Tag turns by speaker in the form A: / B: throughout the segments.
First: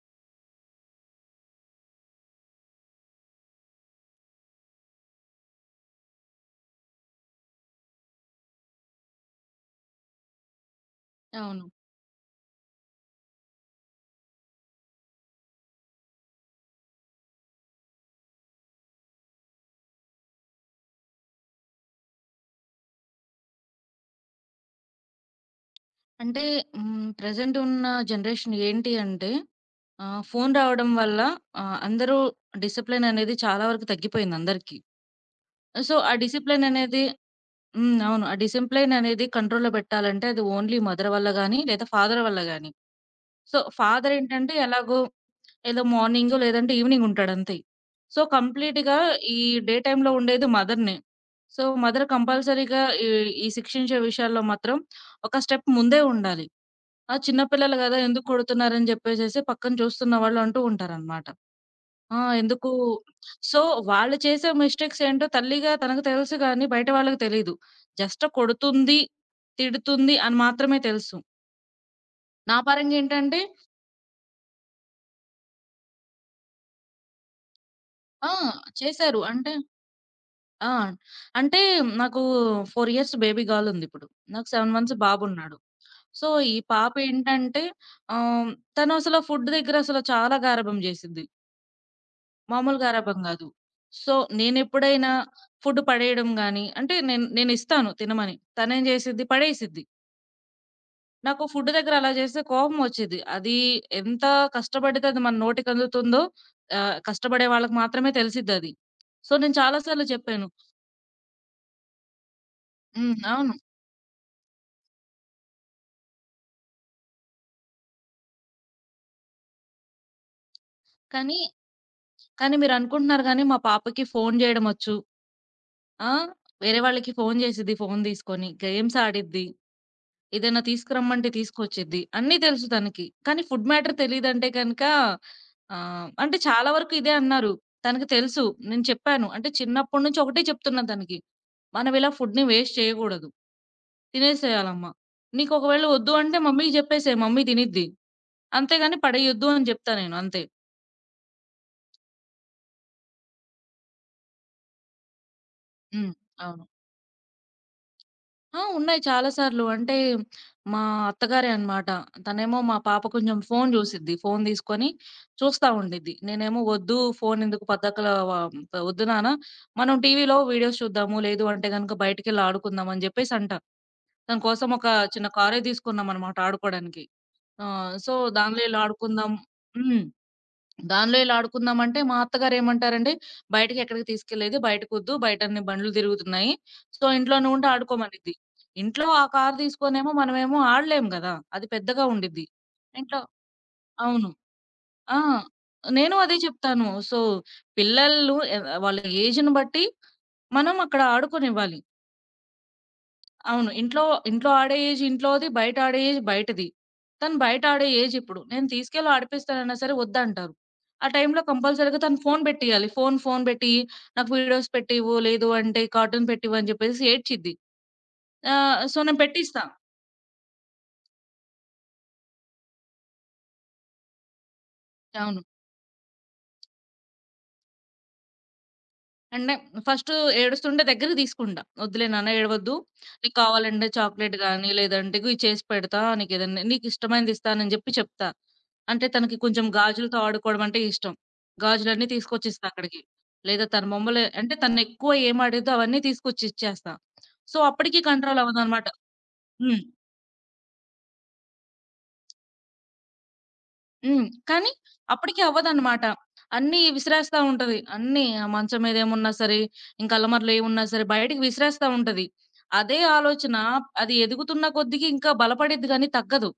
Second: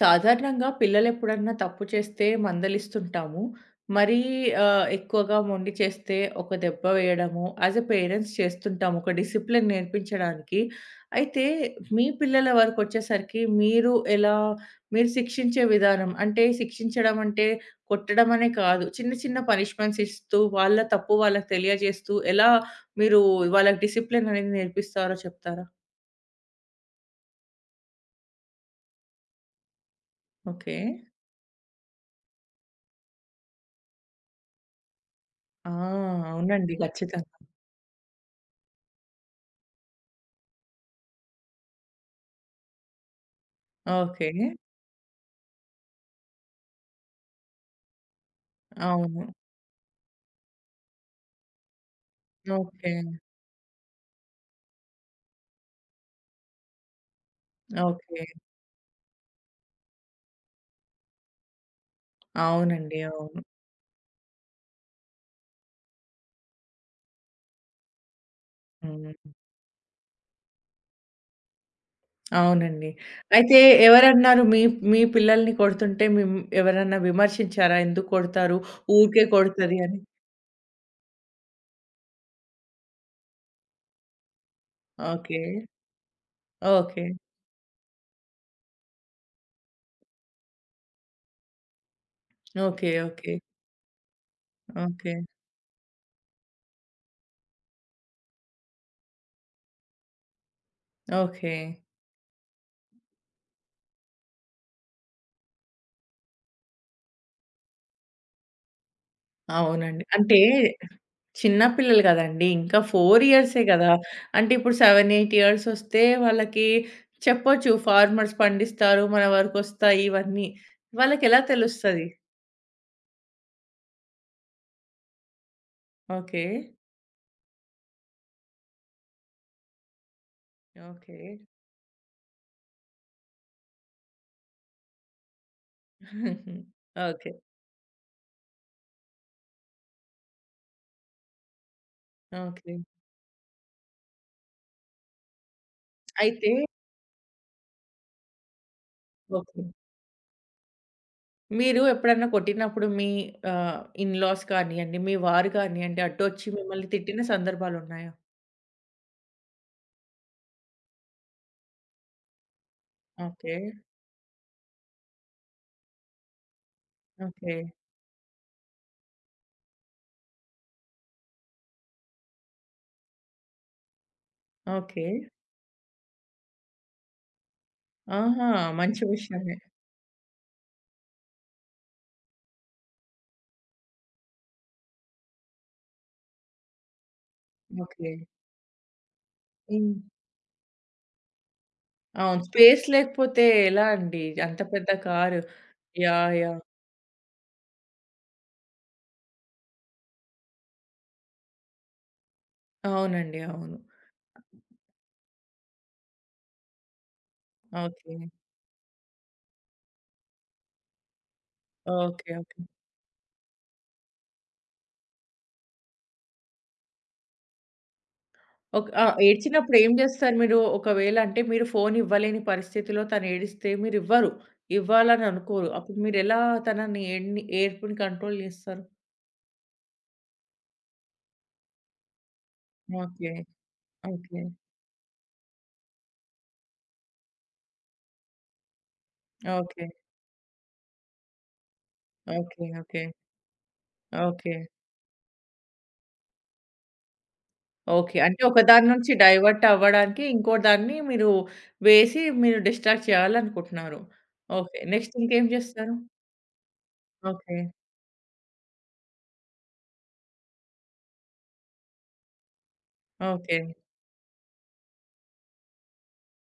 A: సాధారణంగా పిల్లలెప్పుడన్నా తప్పు చేస్తే మందలిస్తుంటాము. మరీ ఎక్కువగా మొండి చేస్తే ఒక దెబ్బ వేయడము యాజ్ ఎ పేరెంట్స్ చేస్తుంటాము. ఒక డిసిప్లిన్ నేర్పించడానికి. అయితే
B: అవును.
A: మీ పిల్లల వరకొచ్చేసరికి మీరు మీరు శిక్షించే విధానం అంటే శిక్షించడం అంటే కొట్టడం అనే కాదు. చిన్న చిన్న పనిష్మెంట్స్ ఇస్తూ వాళ్ళ తప్పు వాళ్ళకి తెలియజేస్తూ ఎలా మీరు వాళ్ళకి డిసిప్లిన్ అనేది నేర్పిస్తారో చెప్తారా?
B: అంటే హ్మ్. ప్రెజెంట్ ఉన్న జనరేషన్ ఏంటి అంటే ఫోను
A: ఓకే.
B: రావడం వల్ల అందరూ డిసిప్లిన్ అనేది చాలా వరకు తగ్గిపోయింది అందరికీ.
A: ఆ!
B: సో, ఆ డిసిప్లిన్
A: అవునండి.
B: అనేది
A: ఖచ్చితంగా.
B: హ్మ్. అవును. ఆ డిసిప్లిన్ అనేది కంట్రోల్‌లో పెట్టాలంటే అది ఓన్లీ మదర్ వల్ల గానీ, లేదా ఫాదర్ వల్ల గానీ. So, father
A: okay.
B: ఏంటంటే ఎలాగో ఏదో మార్నింగో లేదంటే ఈవినింగ్ ఉంటాడంతే. సో, కంప్లీట్‌గా
A: అవును.
B: ఈ డే టైమ్‌లో ఉండేది మదర్‌నే. సో, మదర్ కంపల్సరీగా
A: ఓకే.
B: ఈ ఈ శిక్షించే విషయాల్లో మాత్రం ఒక స్టెప్ ముందే ఉండాలి. ఆ! చిన్న పిల్లలు గదా!
A: ఓకే.
B: ఎందుకు కొడుతున్నారని జెప్పేసేసి పక్కన చూస్తున్న వాళ్ళంటూ ఉంటారనమాట. ఆ! ఎందుకు
A: అవునండి. అవును.
B: సో, వాళ్ళు చేసే మిస్టేక్స్ ఏంటో తల్లిగా తనకు తెలుసు గానీ, బయట వాళ్ళకి తెలీదు. జస్ట్ కొడుతుంది,
A: హ్మ్.
B: తిడుతుంది అని మాత్రమే తెలుసు. నా
A: అవునండి.
B: పరంగా ఏంటంటే
A: అయితే ఎవరన్నారు మీ మీ పిల్లల్ని కొడుతుంటే ఎవరన్నా విమర్శించారా? ఎందుకు
B: ఆ!
A: కొడతారు?
B: చేశారు.
A: ఊరికే
B: అంటే
A: కొడతది అని.
B: ఆ! అంటే నాకు 4 ఇయర్స్ బేబీ గర్ల్ ఉందిప్పుడు. నాకు 7 మంత్స్
A: ఓకే.
B: బాబున్నాడు. సో, ఈ పాప
A: ఓకే.
B: ఏంటంటే ఆహ్, తను అసలు ఫుడ్ దగ్గర అసలు చాలా గారాబం జేసిద్ది. మామూలుగా
A: ఓకే.
B: గారాబం
A: ఓకే.
B: గాదు. So, నేనెప్పుడైనా
A: okay.
B: ఫుడ్ పడేయడం గాని అంటే నేనిస్తాను తినమని. తనేం జేసిద్ది పడేసిద్ది. నాకు
A: ఓకే.
B: ఫుడ్ దగ్గర అలా జేస్తే కోపమొచ్చిద్ది. అది ఎంత కష్టపడితే అది మన నోటికందుతుందో కష్టపడే వాళ్ళకి మాత్రమే తెలిసిద్దది. సో, నేను చాలా
A: అవునండి.
B: సార్లు
A: అంటే
B: చెప్పాను.
A: చిన్న పిల్లలు గదండీ! ఇంకా
B: హ్మ్.
A: 4
B: అవును.
A: ఇయర్సే గదా! అంటే ఇప్పుడు 7, 8 ఇయర్స్ ఒస్తే వాళ్ళకి చెప్పొచ్చు. ఫార్మర్స్ పండిస్తారు. మన వరకొస్తాయి ఇవన్నీ.
B: కానీ,
A: వాళ్ళకెలా తెలుస్తది?
B: కానీ మీరనుకుంటున్నారు గానీ మా పాపకి ఫోను జేయడమొచ్చు. ఆ!
A: ఓకే.
B: వేరే వాళ్ళకి ఫోను జేసిద్ది ఫోను దీసుకొని, గేమ్స్ ఆడిద్ది. ఏదైనా
A: ఓకే.
B: తీసుకురమ్మంటే తీసుకొచ్చిద్ది. అన్నీ తెలుసు తనకి. కానీ ఫుడ్ మ్యాటర్ తెలీదంటే గనక అంటే చాలా వరకు ఇదే
A: ఓకే.
B: అన్నారు. తనకి తెలుసు. నేను చెప్పాను. అంటే చిన్నప్పటి నుంచి ఒకటే చెప్తున్నా తనకి. మనం ఇలా ఫుడ్‌ని వేస్ట్
A: ఓకే.
B: చేయకూడదు. తినేసేయాలమ్మ. నీకొకవేళ వద్దు అంటే
A: అయితే
B: మమ్మీకి జెప్పేసేయి. మమ్మీ తినిద్ది. అంతేగాని పడేయొద్దు
A: ఓకే.
B: అని జెప్తా నేను అంతే.
A: మీరు ఎప్పుడన్నా కొట్టినప్పుడు మీ ఇన్‌లాస్ కానియ్యండి, మీ వారు కానియ్యండి,
B: హ్మ్.
A: అడ్డొచ్చి
B: అవును.
A: మిమ్మల్ని తిట్టిన సందర్భాలున్నాయా?
B: ఆ! ఉన్నాయి చాలా సార్లు. అంటే మా అత్తగారే అన్నమాట. తనేమో మా పాప కొంచెం
A: ఓకే.
B: ఫోను జూసిద్ది. ఫోను తీసుకొని చూస్తా ఉండిద్ది. నేనేమో "వద్దు ఫోను
A: ఓకే.
B: ఎందుకు పద్దకలా వ వద్దు నాన్న మనం టీవీలో వీడియోస్ చూద్దాము. లేదు అంటే గనుక బయటికెళ్ళి ఆడుకుందాం" అని జెప్పేసి అంటా. తన కోసం ఒక
A: ఓకే.
B: చిన్న కారే తీసుకున్నామన్నమాట ఆడుకోవడానికి. సో,
A: ఆహా!
B: దానిలో ఇలా
A: మంచి
B: ఆడుకుందాం
A: విషయమే.
B: హ్మ్. దానిలో ఇలా ఆడుకుందామంటే, మా అత్తగారు ఏమంటారండి, "బయటకెక్కడికి తీసుకెళ్ళేది, బయటకొద్దు. బయటన్ని బండ్లు తిరుగుతున్నాయి. సో, ఇంట్లోనే ఉండి
A: ఓకే.
B: ఆడుకోమనిద్ది." ఇంట్లో ఆ కారు
A: హ్మ్.
B: తీసుకొనేమో మనమేమో ఆడలేం గదా! అది పెద్దగా
A: అవును.
B: ఉండిద్ది.
A: స్పేస్
B: ఇంట్లో
A: లేకపోతే ఎలా అండి?
B: అవును.
A: అంత పెద్ద
B: ఆ!
A: కారు.
B: నేను
A: యాహ్!
B: అదే
A: యాహ్!
B: చెప్తాను. సో, పిల్లలు ఎ వాళ్ళ ఏజ్‌ని బట్టి మనం అక్కడ ఆడుకోనివ్వాలి.
A: అవునండి.
B: అవును.
A: అవును.
B: ఇంట్లో ఇంట్లో ఆడే ఏజ్ ఇంట్లోది, బయట ఆడే ఏజ్ బయటది. తను బయట ఆడే ఏజ్
A: ఓకే.
B: ఇప్పుడు. నేను తీసుకెళ్ళి ఆడిపిస్తానన్నా సరే వద్దంటారు. ఆ టైంలో కంపల్సరీగా తను
A: ఓకే.
B: Phone
A: okay.
B: పెట్టియాలి. ఫోను పెట్టి నాకు వీడియోస్ పెట్టివ్వు, లేదు అంటే కార్టూన్ పెట్టివ్వు అని చెప్పేసి ఏడ్చిద్ది.
A: ఒక
B: సో
A: ఆ!
B: నేను పెట్టిస్తా.
A: ఏడ్చినప్పుడు ఏం జేస్తారు మీరు? ఒకవేళ అంటే మీరు ఫోను ఇవ్వలేని పరిస్థితిలో తను ఏడిస్తే మీరివ్వరు. ఇవ్వాలని
B: అవును.
A: అనుకోరు. అప్పుడు మీరెలా తనని ఏడ్పుని కంట్రోల్ జేస్తారు?
B: అంటే ఫస్టు ఏడుస్తుంటే దగ్గరికి తీసుకుంటా. "వద్దులే నాన్న ఏడవద్దు.
A: ఓకే.
B: నీకు కావాలంటే చాక్లేట్
A: ఓకే.
B: గానీ, లేదంటే ఇగో ఇది చేసి పెడతా. నీకేదన్నా నీకిష్టమైనది ఇస్తానని" జెప్పి చెప్తా. అంటే తనకి కొంచెం
A: ఓకే.
B: గాజులతో ఆడుకోవడం అంటే ఇష్టం. గాజులన్నీ
A: ఓకే.
B: తీసుకొచ్చిస్తా అక్కడికి.
A: ఓకే.
B: లేదా తన బొమ్మలే అంటే
A: ఓకే.
B: తనెక్కువ ఏం అడిగిద్దో అవన్నీ తీసుకొచ్చి ఇచ్చేస్తా. సో, అప్పటికి
A: ఓకే.
B: కంట్రోల్
A: అంటే ఒక
B: అవ్వదనమాట.
A: దాని నుంచి డైవర్ట్
B: హ్మ్.
A: అవ్వడానికి ఇంకో దాన్ని వేసి మీరు డిస్ట్రాక్ట్ చేయాలనుకుంటున్నారు.
B: హ్మ్. కానీ
A: ఓకే. నెక్స్ట్
B: అప్పటికి
A: ఇంకేం జేస్తారు?
B: అవ్వదనమాట. అన్నీ విసిరేస్తా
A: ఓకే.
B: ఉంటది. అన్నీ ఆ మంచం మీదేమున్నా సరే, ఇంకా అలమరలో ఏమున్నా సరే బయటికి విసిరేస్తా ఉంటది. అదే ఆలోచన
A: ఓకే.
B: అది ఎదుగుతున్న కొద్దికి ఇంకా బలపడిద్ది గానీ తగ్గదు.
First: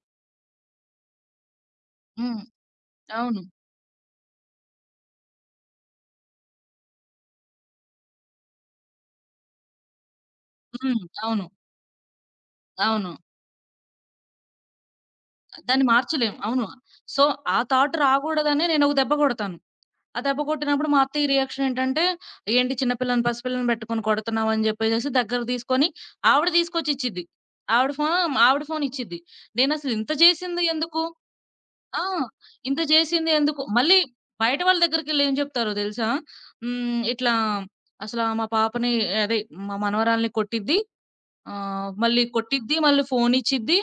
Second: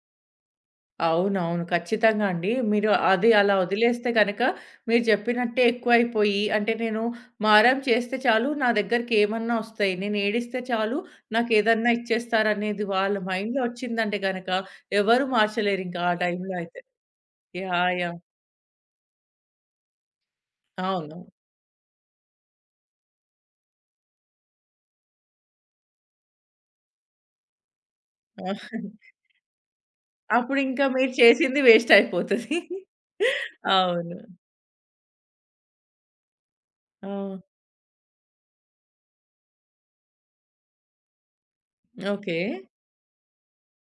A: అవునవును. ఖచ్చితంగా
B: హ్మ్.
A: అండి. మీరు అది
B: అవును.
A: అలా వదిలేస్తే గనక మీరు చెప్పినట్టే ఎక్కువైపోయి అంటే నేను మారం చేస్తే చాలు నా దగ్గరికేమన్నా ఒస్తాయి. నేను ఏడిస్తే చాలు
B: హ్మ్. అవును.
A: నాకేదన్నా ఇచ్చేస్తారనేది
B: అవును.
A: వాళ్ళ మైండ్‌లో ఒచ్చిందంటే గనక ఎవరు
B: దాన్ని
A: మార్చలేరింకా ఆ
B: మార్చలేం.
A: టైంలో
B: అవును.
A: అయితే.
B: సో, ఆ థాట్
A: యాహ్! యాహ్!
B: రాగూడదనే నేనొక దెబ్బ కొడతాను. ఆ దెబ్బ కొట్టినప్పుడు మా
A: అవును.
B: అత్తయ్య రియాక్షన్ ఏంటంటే, "ఏంటి చిన్న పిల్లని పసిపిల్లని పెట్టుకొని కొడుతున్నావు" అని జెప్పేసేసి దగ్గర తీసుకొని ఆవిడ తీసుకొచ్చి ఇచ్చిద్ది. ఆవిడ ఫోన్ ఆవిడ ఫోన్ ఇచ్చిద్ది. నేనసలు ఇంత జేసింది
A: అప్పుడింకా
B: ఎందుకు?
A: మీరు చేసింది వేస్ట్
B: ఆ!
A: అయిపోతది.
B: ఇంత జేసింది ఎందుకు? మళ్ళీ
A: అవును.
B: బయట వాళ్ళ దగ్గరికెళ్ళి ఏం జెప్తారో దెలుసా? హ్మ్.
A: ఆ!
B: ఇట్లా అసలా మా పాపని అదే మా మనవరాల్ని కొట్టిద్ది. మళ్ళీ
A: ఓకే.
B: కొట్టిద్ది. మళ్ళీ ఫోన్ ఇచ్చిద్ది.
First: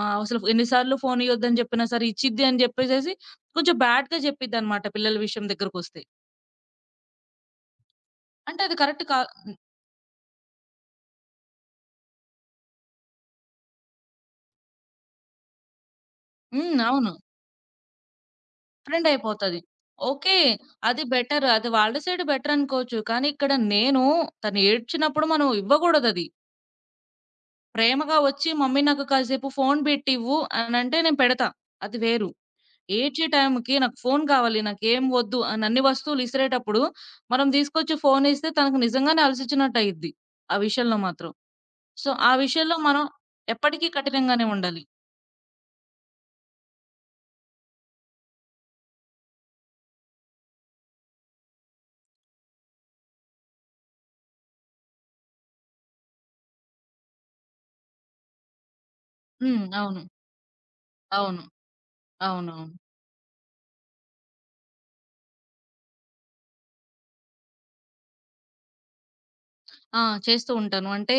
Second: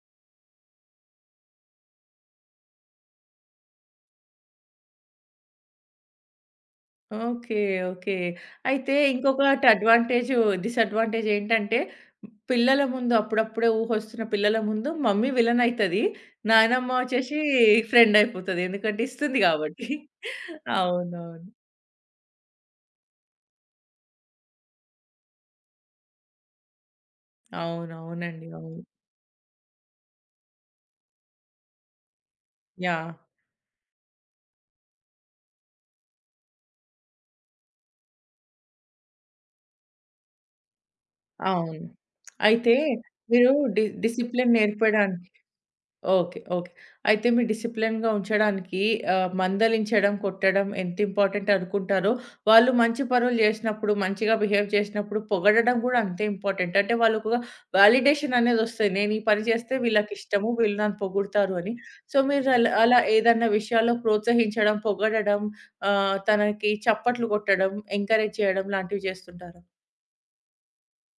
B: అసలు ఎన్ని సార్లు ఫోన్ ఇయ్యొద్దని జెప్పినా సరే ఇచ్చిద్ది అని జెప్పేసేసి కొంచెం బ్యాడ్‌గా జెప్పిద్దనమాట పిల్లల విషయం దగ్గరకొస్తే.
A: ఓకే. ఓకే.
B: అంటే అది
A: అయితే
B: కరెక్ట్ కా హ్మ్.
A: ఇంకొకటి అడ్వాంటేజు, డిసడ్వాంటేజ్ ఏంటంటే, పిల్లల ముందు అప్పుడప్పుడే ఊహొస్తున్న పిల్లల ముందు మమ్మీ విలన్ అయితది.
B: హ్మ్.
A: నాయనమ్మ
B: అవును.
A: వచ్చేసి ఫ్రెండ్ అయిపోతది. ఎందుకంటే
B: ట్రెండ్
A: ఇస్తుంది
B: అయిపోతది.
A: కాబట్టి.
B: ఓకే. అది బెటర్.
A: అవునవును.
B: అది వాళ్ళ సైడ్ బెటర్ అనుకోవచ్చు. కానీ ఇక్కడ నేను తను ఏడ్చినప్పుడు మనం ఇవ్వకూడదది. ప్రేమగా
A: అవునవునండి.
B: వచ్చి మమ్మీ
A: అవును.
B: నాకు కాసేపు ఫోను పెట్టివ్వు అనంటే నేను పెడతా. అది వేరు.
A: యాహ్!
B: ఏడ్చే టైంకి నాకు ఫోను కావాలి. నాకేం వద్దు అని అన్ని వస్తువులు ఇసిరేటప్పుడు మనం తీసుకొచ్చి ఫోనిస్తే తనకు నిజంగానే అలసిచ్చినట్టు అయ్యిద్ది. ఆ విషయంలో మాత్రం.
A: అవును.
B: సో, ఆ
A: అయితే
B: విషయంలో మనం
A: మీరు
B: ఎప్పటికీ కఠినంగానే
A: డిసిప్లిన్
B: ఉండాలి.
A: నేర్పడా ఓకే. ఓకే. అయితే మీరు డిసిప్లిన్‌గా ఉంచడానికి మందలించడం, కొట్టడం ఎంత ఇంపార్టెంట్ అనుకుంటారో, వాళ్ళు మంచి పనులు చేసినప్పుడు, మంచిగా బిహేవ్ చేసినప్పుడు పొగడడం కూడా అంతే ఇంపార్టెంట్. అంటే వాళ్ళకు ఒక వాలిడేషన్ అనేదొస్తది. నేను ఈ పని
B: హ్మ్.
A: చేస్తే
B: అవును.
A: వీళ్ళకిష్టము, వీళ్ళు నన్ను
B: అవును.
A: పొగుడుతారు అని. సో, మీరు
B: అవునవును.
A: అలా అలా ఏదన్నా విషయాల్లో ప్రోత్సహించడం, పొగడడం, తనకి చప్పట్లు కొట్టడం, ఎంకరేజ్ చేయడం లాంటివి చేస్తుంటారా?
B: ఆ! చేస్తూ ఉంటాను. అంటే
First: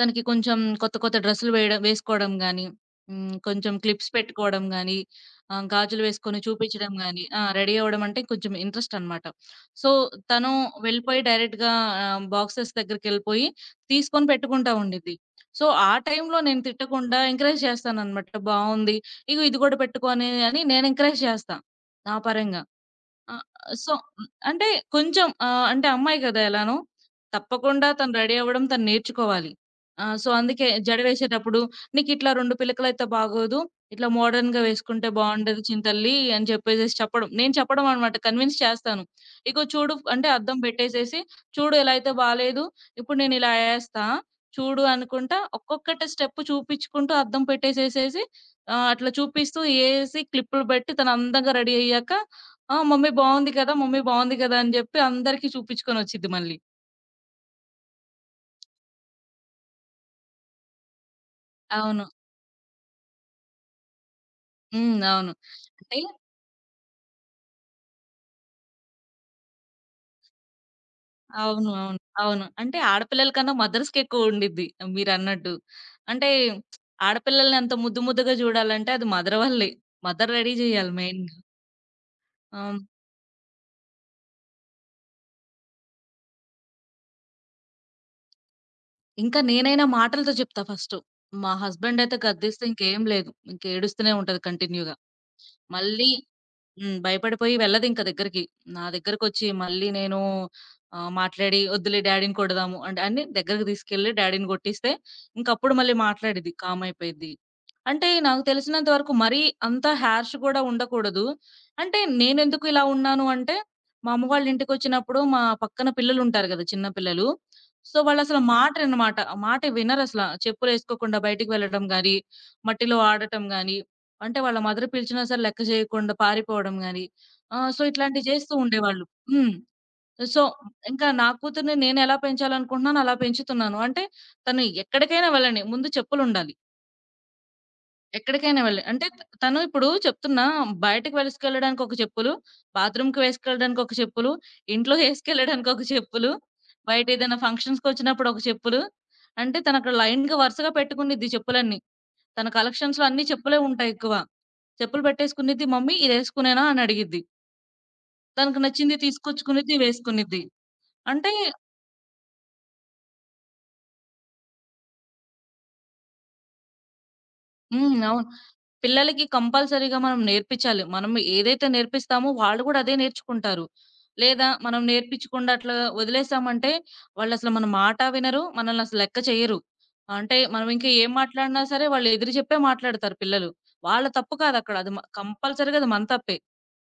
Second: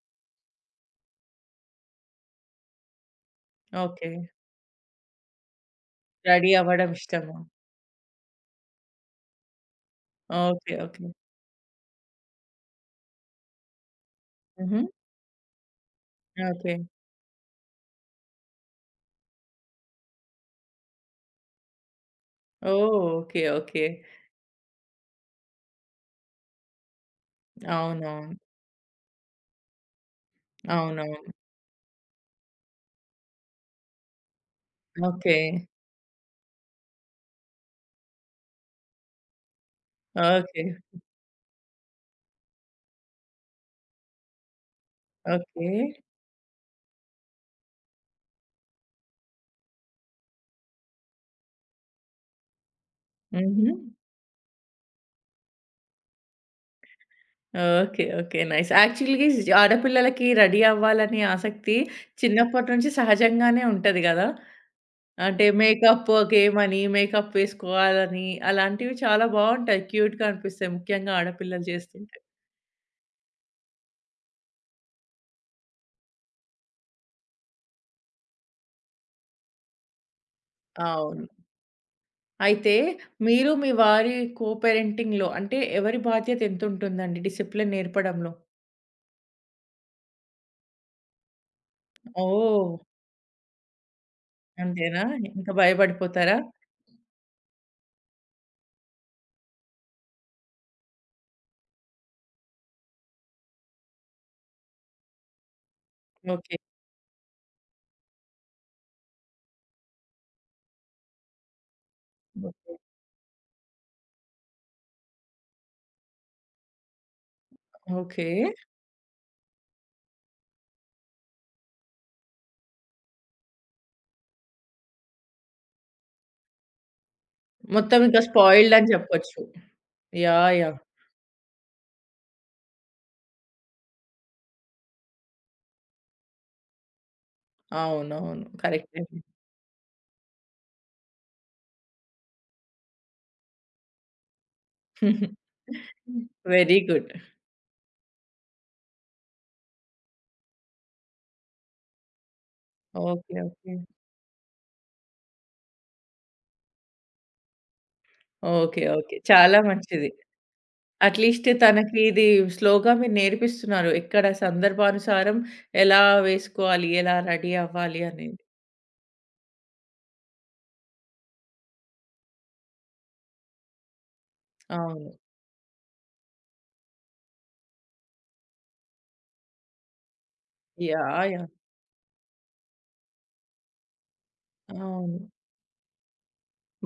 B: తనకి కొంచెం కొత్త కొత్త డ్రెస్సులు వేయడం వేసుకోవడం గాని, హ్మ్. కొంచెం క్లిప్స్
A: ఓకే.
B: పెట్టుకోవడం గాని, గాజులు వేసుకొని
A: రెడీ
B: చూపించడం
A: అవ్వడం
B: గాని,
A: ఇష్టమా?
B: ఆ! రెడీ అవ్వడం అంటే కొంచెం ఇంట్రెస్ట్ అనమాట. సో, తను
A: ఓకే. ఓకే.
B: వెళ్ళిపోయి డైరెక్ట్‌గా బాక్సెస్ దగ్గరికెళ్ళిపోయి తీసుకొని పెట్టుకుంటా
A: హుహు.
B: ఉండిద్ది. సో, ఆ టైంలో నేను
A: ఓకే.
B: తిట్టకుండా ఎంకరేజ్ చేస్తాననమాట. బావుంది. ఇగో ఇది కూడా పెట్టుకో అని అని నేను ఎంకరేజ్ చేస్తా. నా పరంగా.
A: ఓహ్!
B: ఆ!
A: ఓకే. ఓకే.
B: సో, హ్మ్. అంటే కొంచెం అంటే అమ్మాయి కదా ఎలానో. తప్పకుండా తను
A: అవునవును.
B: రెడీ అవ్వడం తను నేర్చుకోవాలి. ఆ! సో, అందుకే
A: అవునవును.
B: జడవేసేటప్పుడు "నీకిట్లా 2 పిలకలైతే బాగోదు. ఇట్లా మోడర్న్‌గా వేసుకుంటే
A: ఓకే.
B: బావుండదు చింతల్లి" అని చెప్పేసేసి చెప్పడం. నేను చెప్పడం అనమాట కన్విన్స్ చేస్తాను. "ఇగో చూడు" అంటే అద్దం
A: ఓకే.
B: పెట్టేసేసి "చూడు ఇలా అయితే బాలేదు. ఇప్పుడు నేనిలా ఏస్తా. చూడు" అనుకుంటా
A: ఓకే.
B: ఒక్కొక్కటి స్టెప్ చూపించుకుంటూ అద్దం పెట్టేసేసేసి అట్లా చూపిస్తూ ఏసి క్లిప్పులు బెట్టి తను అందంగా రెడీ అయ్యాక ఆ! మమ్మీ బావుంది
A: హుహు.
B: కదా! మమ్మీ బావుంది కదా! అని జెప్పి అందరికీ చూపిచ్చుకొనొచ్చిద్ది మళ్ళీ.
A: ఓకే. ఓకే. నైస్. యాక్చువల్‌గా ఆడపిల్లలకి రెడీ అవ్వాలనే ఆసక్తి
B: అవును.
A: చిన్నప్పటి నుంచి సహజంగానే ఉంటది గదా!
B: హ్మ్. అవును.
A: అంటే
B: అంటే
A: మేకప్ గేమ్ అని, మేకప్ వేసుకోవాలని అలాంటివి చాలా బావుంటాయి. క్యూట్‌గా అనిపిస్తాయి. ముఖ్యంగా ఆడపిల్లలు
B: అవును. అవును.
A: చేస్తుంటే.
B: అవును. అంటే ఆడపిల్లల కన్నా మదర్స్‌కెక్కువుండిద్ది మీరన్నట్టు. అంటే ఆడపిల్లల్ని అంత ముద్దు ముద్దుగా జూడాలంటే అది మదర్ వల్లే. మదర్ రెడీ జేయాలి
A: అవును.
B: మెయిన్‌గా.
A: అయితే
B: అవును.
A: మీరు మీ వారి కో పేరెంటింగ్‌లో అంటే ఎవరి బాధ్యత ఎంతుంటుందండి డిసిప్లిన్ నేర్పడంలో?
B: ఇంకా నేనైనా మాటలతో చెప్తా ఫస్టు. మా హస్బెండ్ అయితే గద్దిస్తే
A: ఓహ్!
B: ఇంకేం లేదు. ఇంకేడుస్తూనే ఉంటది కంటిన్యూ‌గా.
A: అంతేనా? ఇంక
B: మళ్ళీ
A: భయపడిపోతారా?
B: హ్మ్. భయపడిపోయి వెళ్ళదింక దగ్గరికి. నా దగ్గరకొచ్చి మళ్ళీ నేను మాట్లాడి "ఒద్దులే డాడీని కొడదాము" అని దగ్గరికి తీసుకెళ్ళి డాడీని కొట్టిస్తే ఇంకప్పుడు మళ్ళీ మాట్లాడిద్ది.
A: ఓకే.
B: కామ్ అయిపోయిద్ది. అంటే నాకు తెలిసినంత వరకు మరీ అంత హార్ష్ గూడా ఉండకూడదు. అంటే నేనెందుకు
A: ఓకే.
B: ఇలా ఉన్నాను అంటే, మా అమ్మ వాళ్ళ ఇంటికొచ్చినప్పుడు మా పక్కన పిల్లలుంటారు గదా! చిన్న పిల్లలు. So,
A: okay.
B: వాళ్ళసలు మాటరినమాట. మాట వినరసల. చెప్పులేసుకోకుండా బయటికి వెళ్ళడం గాని, మట్టిలో ఆడటం గాని అంటే వాళ్ళ మదర్ పిలిచినా సరే లెక్క చేయకుండా పారిపోవడం గాని, సో,
A: మొత్తం ఇంకా
B: ఇట్లాంటివి చేస్తూ
A: స్పాయిల్డ్ అని
B: ఉండేవాళ్ళు.
A: చెప్పొచ్చు.
B: హ్మ్. So,
A: yeah! యాహ్!
B: ఇంకా నా కూతుర్ని నేనెలా పెంచాలనుకుంటున్నానో అలా పెంచుతున్నాను. అంటే తను ఎక్కడికైనా వెళ్ళని ముందు చెప్పులుండాలి.
A: అవునవును.
B: ఎక్కడికైనా వెళ్ళని.
A: కరెక్టే.
B: అంటే తను ఇప్పుడు చెప్తున్నా బయటకి వేసుకెళ్ళడానికి ఒక చెప్పులు, బాత్రూమ్‌కి వేసుకెళ్ళడానికి ఒక చెప్పులు, ఇంట్లో ఏసుకెళ్ళడానికి ఒక చెప్పులు,
A: వెరీ
B: బయట
A: గుడ్.
B: ఏదైనా ఫంక్షన్స్‌కొచ్చినప్పుడు ఒక చెప్పులు. అంటే తనక్కడ లైన్‌గా వరుసగా పెట్టుకునిద్ది చెప్పులన్నీ. తన కలెక్షన్స్‌లో అన్ని
A: ఓకే.
B: చెప్పులే
A: ఓకే.
B: ఉంటాయి ఎక్కువ. చెప్పులు పెట్టేసుకునిద్ది మమ్మీ ఇదేసుకునేనా అని అడిగిద్ది. తనకు
A: ఓకే.
B: నచ్చింది
A: ఓకే. చాలా
B: తీసుకొచ్చుకునిద్ది
A: మంచిది.
B: వేసుకునిద్ది. అంటే
A: అట్‌లీస్ట్ తనకి ఇది స్లోగా మీరు నేర్పిస్తున్నారు. ఎక్కడ సందర్భానుసారం ఎలా వేసుకోవాలి, ఎలా రెడీ
B: హ్మ్.
A: అవ్వాలి
B: అవును.
A: అనేది.
B: పిల్లలకి కంపల్సరీగా మనం నేర్పించాలి. మనం ఏదైతే నేర్పిస్తామో వాళ్ళు కూడా అదే నేర్చుకుంటారు. లేదా మనం
A: అవును.
B: నేర్పించకుండా అట్లా వదిలేసామంటే వాళ్ళసలు మన మాట వినరు. మనల్ని అసలు లెక్క చేయరు. అంటే మనం ఇంకా
A: యాహ్!
B: ఏం
A: యాహ్!
B: మాట్లాడినా సరే వాళ్ళు ఎదురు చెప్పే మాట్లాడతారు పిల్లలు. వాళ్ళ తప్పు కాదక్కడ. అది మ
A: అవును.
B: కంపల్సరీగా అది మన తప్పే.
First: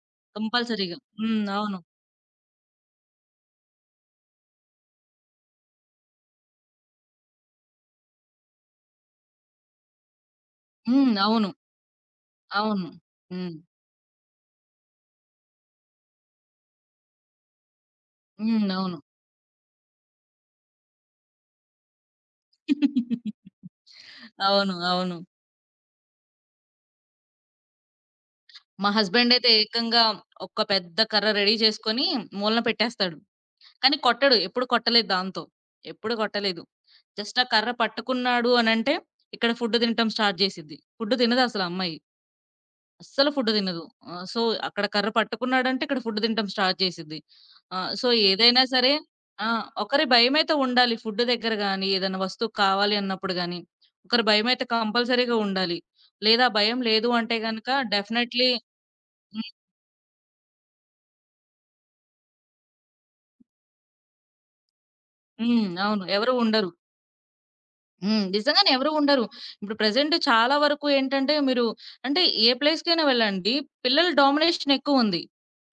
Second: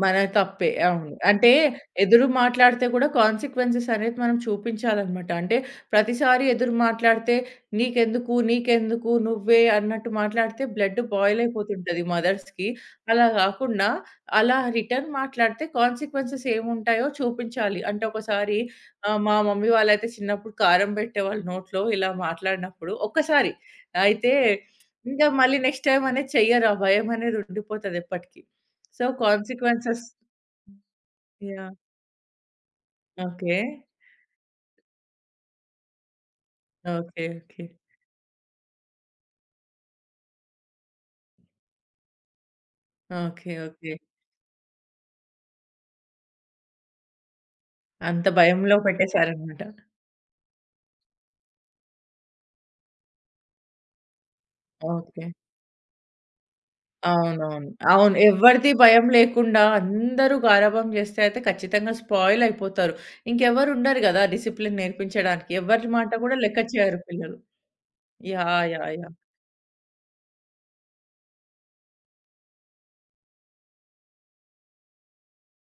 A: మన తప్పే.
B: కంపల్సరీగా.
A: అవును.
B: హ్మ్.
A: అంటే
B: అవును.
A: ఎదురు మాట్లాడితే కూడా కాన్సిక్వెన్సెస్ అనేది మనం చూపించాలనమాట. అంటే ప్రతిసారి ఎదురు మాట్లాడితే "నీకెందుకు? నీకెందుకు? నువ్వే" అన్నట్టు మాట్లాడితే బ్లడ్
B: హ్మ్.
A: బాయిల్
B: అవును.
A: అయిపోతుంటది మదర్స్‌కి.
B: అవును.
A: అలా
B: హ్మ్.
A: గాకుండా అలా రిటర్న్ మాట్లాడితే కాన్సిక్వెన్సెస్ ఏముంటాయో చూపించాలి. అంటే ఒకసారి
B: హ్మ్. అవును.
A: మా మమ్మీ వాళ్ళైతే చిన్నప్పుడు కారం బెట్టేవాళ్ళు నోట్లో ఇలా మాట్లాడినప్పుడు. ఒక్కసారి అయితే
B: అవును. అవును.
A: ఇంకా మళ్ళీ నెక్స్ట్ టైమ్ అనేది చెయ్యరు. ఆ భయం అనేది ఉండిపోతది ఎప్పటికి.
B: మా
A: సో,
B: హస్బెండ్ అయితే ఏకంగా
A: కాన్సిక్వెన్సెస్
B: ఒక పెద్ద కర్ర రెడీ
A: యాహ్!
B: చేసుకొని మూలన పెట్టేస్తాడు.
A: ఓకే.
B: కానీ కొట్టడు. ఎప్పుడు కొట్టలేదు దాంతో. ఎప్పుడు కొట్టలేదు.
A: ఓకే.
B: జస్ట్ ఆ
A: ఓకే.
B: కర్ర పట్టుకున్నాడు అనంటే ఇక్కడ ఫుడ్ తినటం స్టార్ట్ చేసిద్ది. ఫుడ్ తినదసల ఆ అమ్మాయి. అస్సలు ఫుడ్
A: ఓకే.
B: తినదు.
A: ఓకే.
B: సో, అక్కడ కర్ర పట్టుకున్నాడంటే ఇక్కడ ఫుడ్ తినటం స్టార్ట్ చేసిద్ది. సో,
A: అంత
B: ఏదైనా
A: భయంలో
B: సరే ఆ!
A: పెట్టేసారనమాట.
B: ఒకరి భయమైతే ఉండాలి. ఫుడ్ దగ్గర గాని, ఏదైనా వస్తువు కావాలి అన్నప్పుడు గాని, ఒకరి భయమైతే
A: ఓకే.
B: కంపల్సరీగా ఉండాలి. లేదా భయం లేదు అంటే గనక
A: అవునవును. అవును.
B: డెఫినైట్‌లీ
A: ఎవరిది భయం
B: హ్మ్.
A: లేకుండా అందరూ గారాబం చేస్తే అయితే ఖచ్చితంగా స్పాయిల్ అయిపోతారు. ఇంకెవరు ఉండరు గదా! డిసిప్లిన్ నేర్పించడానికి.
B: హ్మ్.
A: ఎవరి
B: అవును.
A: మాట
B: ఎవరు
A: కూడా లెక్క
B: ఉండరు.
A: చేయరు పిల్లలు.
B: హ్మ్.
A: యాహ్!
B: నిజంగానే ఎవరు
A: యాహ్! యాహ్!
B: ఉండరు. ఇప్పుడు ప్రెజెంట్ చాలా వరకు ఏంటంటే మీరు అంటే ఏ ప్లేస్‌కైనా వెళ్ళండి. పిల్లల డామినేషన్ ఎక్కువుంది.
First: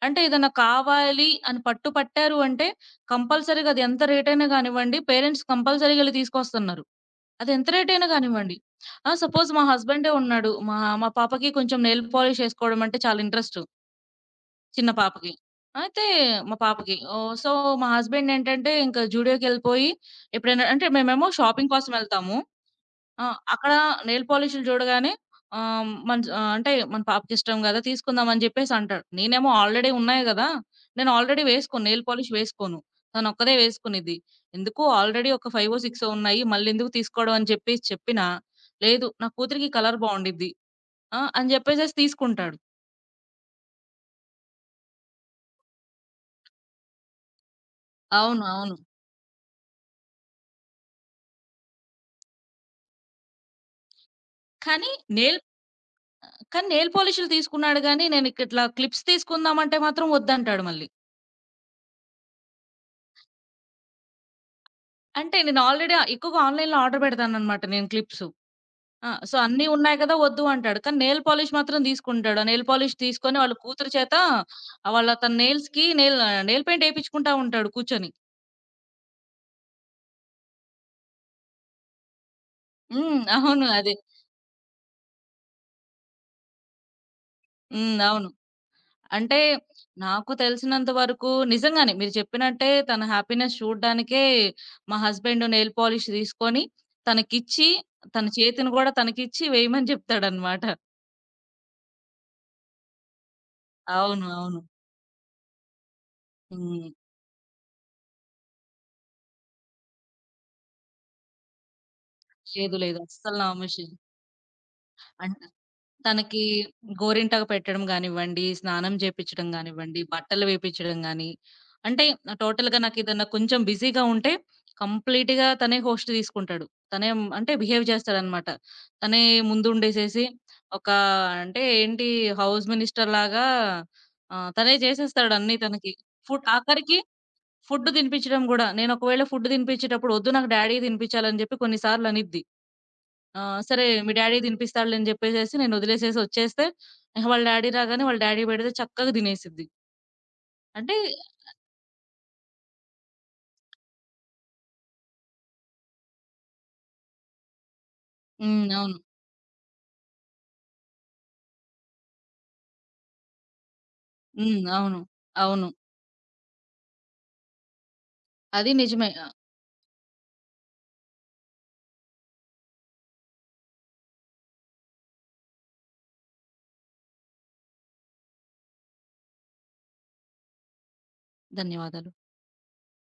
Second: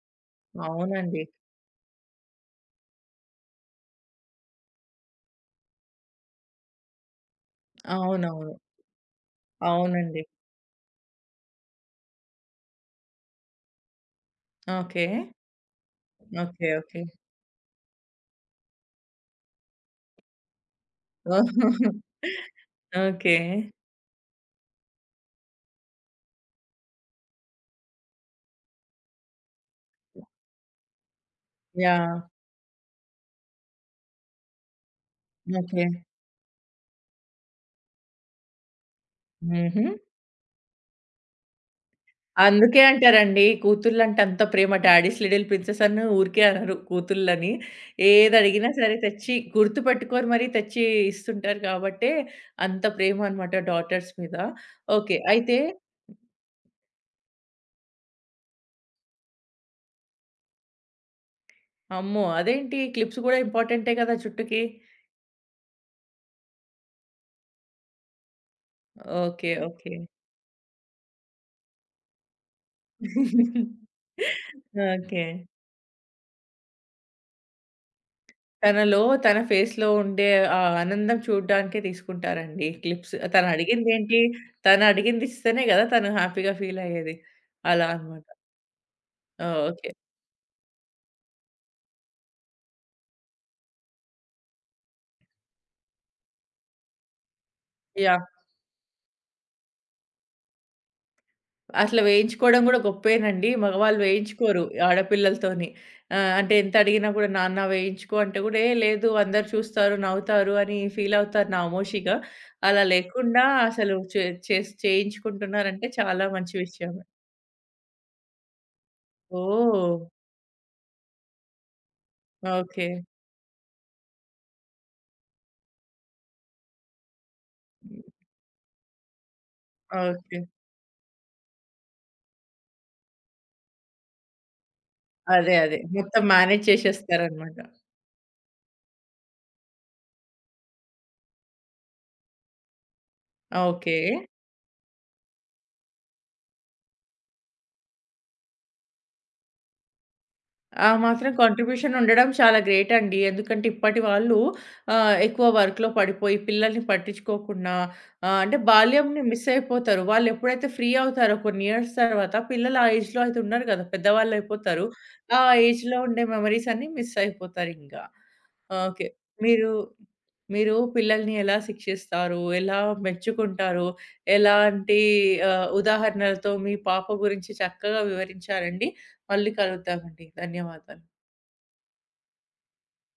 B: అంటే ఏదన్నా
A: అవునండి.
B: కావాలి అని పట్టు పట్టారు అంటే కంపల్సరీగా అది ఎంత రేటైనా గానివ్వండి పేరెంట్స్ కంపల్సరీగా ఎళ్లి తీసుకొస్తున్నారు. అది ఎంత రేటైనా
A: అవునవును.
B: గానివ్వండి. ఆ! సపోజ్ మా హస్బెండే
A: అవునండి.
B: ఉన్నాడు. మా మా పాపకి కొంచెం నెయిల్ పాలిష్ ఏసుకోవడం అంటే చాలా ఇంట్రెస్ట్ చిన్న
A: ఓకే.
B: పాపకి. అయితే మా
A: ఓకే.
B: పాపకి
A: ఓకే.
B: ఓహ్! సో, మా హస్బెండ్ ఏంటంటే ఇంకా జూడియోకెళ్ళిపోయి ఎప్పుడైనా అంటే మేమేమో షాపింగ్ కోసం ఎళ్తాము. ఆ!
A: ఓకే.
B: అక్కడ నెయిల్ పాలిష్‌లు చూడగానే ఆహ్, మన జ అంటే మన పాపకి ఇష్టం గదా! తీసుకుందాం అని జెప్పేసి అంటాడు. నేనేమో ఆల్రెడీ ఉన్నాయి గదా! నేను ఆల్రెడీ వేసుకోను. Nail
A: yeah!
B: పాలిష్ వేసుకోను. తనొక్కదే వేసుకునిద్ది. ఎందుకు ఆల్రెడీ ఒక 5ఓ,
A: ఓకే.
B: 6ఓ ఉన్నాయి. మళ్ళెందుకు తీసుకోవడం అని చెప్పేసి చెప్పినా, లేదు నా కూతురికి
A: హుహు.
B: కలర్ బావుండిద్ది. ఆ! అని జెప్పేసేసి తీసుకుంటాడు.
A: అందుకే అంటారండి. కూతుర్లంటే అంత ప్రేమ 'డాడీస్ లిటిల్ ప్రిన్సెస్' అని ఊరికే అనరు కూతుళ్ళని.
B: అవును.
A: ఏదడిగినా
B: అవును.
A: సరే తెచ్చి గుర్తుపెట్టుకొని మరీ తెచ్చి ఇస్తుంటారు కాబట్టే అంత ప్రేమ అనమాట డాటర్స్ మీద.
B: కానీ
A: ఓకే.
B: నెయిల్
A: అయితే
B: కానీ నెయిల్ పాలిష్‌లు తీసుకున్నాడు గానీ, నేను ఇక ఇట్లా క్లిప్స్ తీసుకుందామంటే మాత్రం వద్దంటాడు మళ్ళీ.
A: అమ్మో! అదేంటి క్లిప్స్ గూడా ఇంపార్టెంటే కదా జుట్టుకి.
B: అంటే నేను ఆల్రెడీ ఎక్కువగా ఆన్‌లైన్‌లో ఆర్డర్ పెడతాననమాట నేను క్లిప్స్. ఆ! So,
A: okay.
B: అన్నీ
A: ఓకే.
B: ఉన్నాయి కదా! వద్దు అంటాడు. కానీ నెయిల్ పాలిష్ మాత్రం తీసుకుంటాడు. ఆ నెయిల్ పాలిష్ తీసుకొని వాళ్ళ కూతురు చేత
A: ఓకే.
B: తన నెయిల్స్‌కి నెయిల్ పెయింట్ ఏపిచ్చుకుంటా ఉంటాడు కూర్చొని.
A: తనలో తన ఫేస్‌లో ఉండే ఆ ఆనందం చూడడానికే తీసుకుంటారండి క్లిప్స్.
B: హ్మ్. అవును. అదే.
A: తనడిగిందేంటి? తనడిగింది ఇస్తేనే గదా! తను హ్యాపీగా ఫీలయ్యేది. అలా
B: హ్మ్.
A: అన్నమాట.
B: అవును. అంటే
A: ఆ! ఓకే.
B: నాకు తెలిసినంత వరకు నిజంగానే మీరు చెప్పినట్టే తన హ్యాపీనెస్ చూడ్డానికే మా హస్బెండ్ నెయిల్ పాలిష్ తీసుకొని తనకిచ్చి, తన
A: యాహ్!
B: చేతిని గూడా తనకిచ్చి వేయమని చెప్తాడనమాట.
A: అట్లా వేయించుకోవడం గూడా గొప్పేనండి. మగవాళ్ళు
B: అవును. అవును.
A: వేయించుకోరు ఆడపిల్లలతోని. అంటే ఎంత
B: హ్మ్.
A: అడిగినా గూడా నాన్న వేయించుకో అంటే గూడా, ఏ లేదు అందరూ చూస్తారు, నవ్వుతారు అని ఫీలవుతారు నామోషీగా.
B: లేదు
A: అలా
B: లేదు. అస్సలు
A: లేకుండా
B: నమ్మషి
A: అసలు చే చేస్
B: అంటే
A: చేయించుకుంటున్నారంటే చాలా
B: తనకి
A: మంచి విషయమే.
B: గోరింటాకు పెట్టడం గానివ్వండి, స్నానం చేపిచ్చడం
A: ఓహ్!
B: గానివ్వండి, బట్టలు వేపిచ్చడం గాని, అంటే టోటల్‌గా
A: ఓకే.
B: నాకేదన్నా కొంచెం బిజీగా ఉంటే కంప్లీట్‌గా తనే హోస్ట్ తీసుకుంటాడు. అంటే బిహేవ్ చేస్తాడనమాట. తనే ముందుండేసేసి
A: ఓకే.
B: ఒక అంటే ఏంటి హౌస్ మినిస్టర్ లాగా తనే చేసేస్తాడు అన్నీ
A: అదే. అదే.
B: తనకి.
A: మొత్తం
B: ఫుడ్
A: మేనేజ్
B: ఆఖరికి
A: చేసేస్తారనమాట.
B: ఫుడ్ తినిపించడం గూడా. నేను ఒకవేళ ఫుడ్ తినిపించేటప్పుడు, "వద్దు నాకు డ్యాడీయే తినిపించాలి" అని చెప్పి కొన్ని సార్లు అనిద్ది. ఆ! సరే
A: ఓకే.
B: మీ డ్యాడీ తినిపిస్తాడులే అని జెప్పేసేసి నేనొదిలేసేసి ఒచ్చేస్తే, ఇహ వాళ్ళ డ్యాడీ రాగానే వాళ్ళ డ్యాడీ పెడితే చక్కగా తినేసిద్ది.
A: ఆ
B: అంటే
A: మాత్రం కాంట్రిబ్యూషన్ ఉండడం చాలా గ్రేట్ అండి. ఎందుకంటే ఇప్పటి వాళ్ళు ఎక్కువ వర్క్‌లో పడిపోయి పిల్లల్ని పట్టించుకోకుండా అంటే
B: హ్మ్. అవును.
A: బాల్యంని మిస్ అయిపోతారు. వాళ్ళు ఎప్పుడైతే ఫ్రీ అవుతారో కొన్ని ఇయర్స్ తర్వాత పిల్లలు ఆ ఏజ్‌లో అయితే ఉండరు కదా! పెద్దవాళ్ళు
B: హ్మ్.
A: అయిపోతారు.
B: అవును.
A: ఆ
B: అవును.
A: ఏజ్‌లో ఉండే మెమోరీస్ అన్నీ మిస్ అయిపోతారింకా.
B: అది
A: ఓకే.
B: నిజమే. ఆ!
A: మీరు మీరు పిల్లల్ని ఎలా శిక్షిస్తారు? ఎలా మెచ్చుకుంటారు? ఎలాంటి ఉదాహరణలతో మీ పాప గురించి చక్కగా వివరించారండి. మళ్ళీ కలుద్దామండి. ధన్యవాదాలు.
B: ధన్యవాదాలు.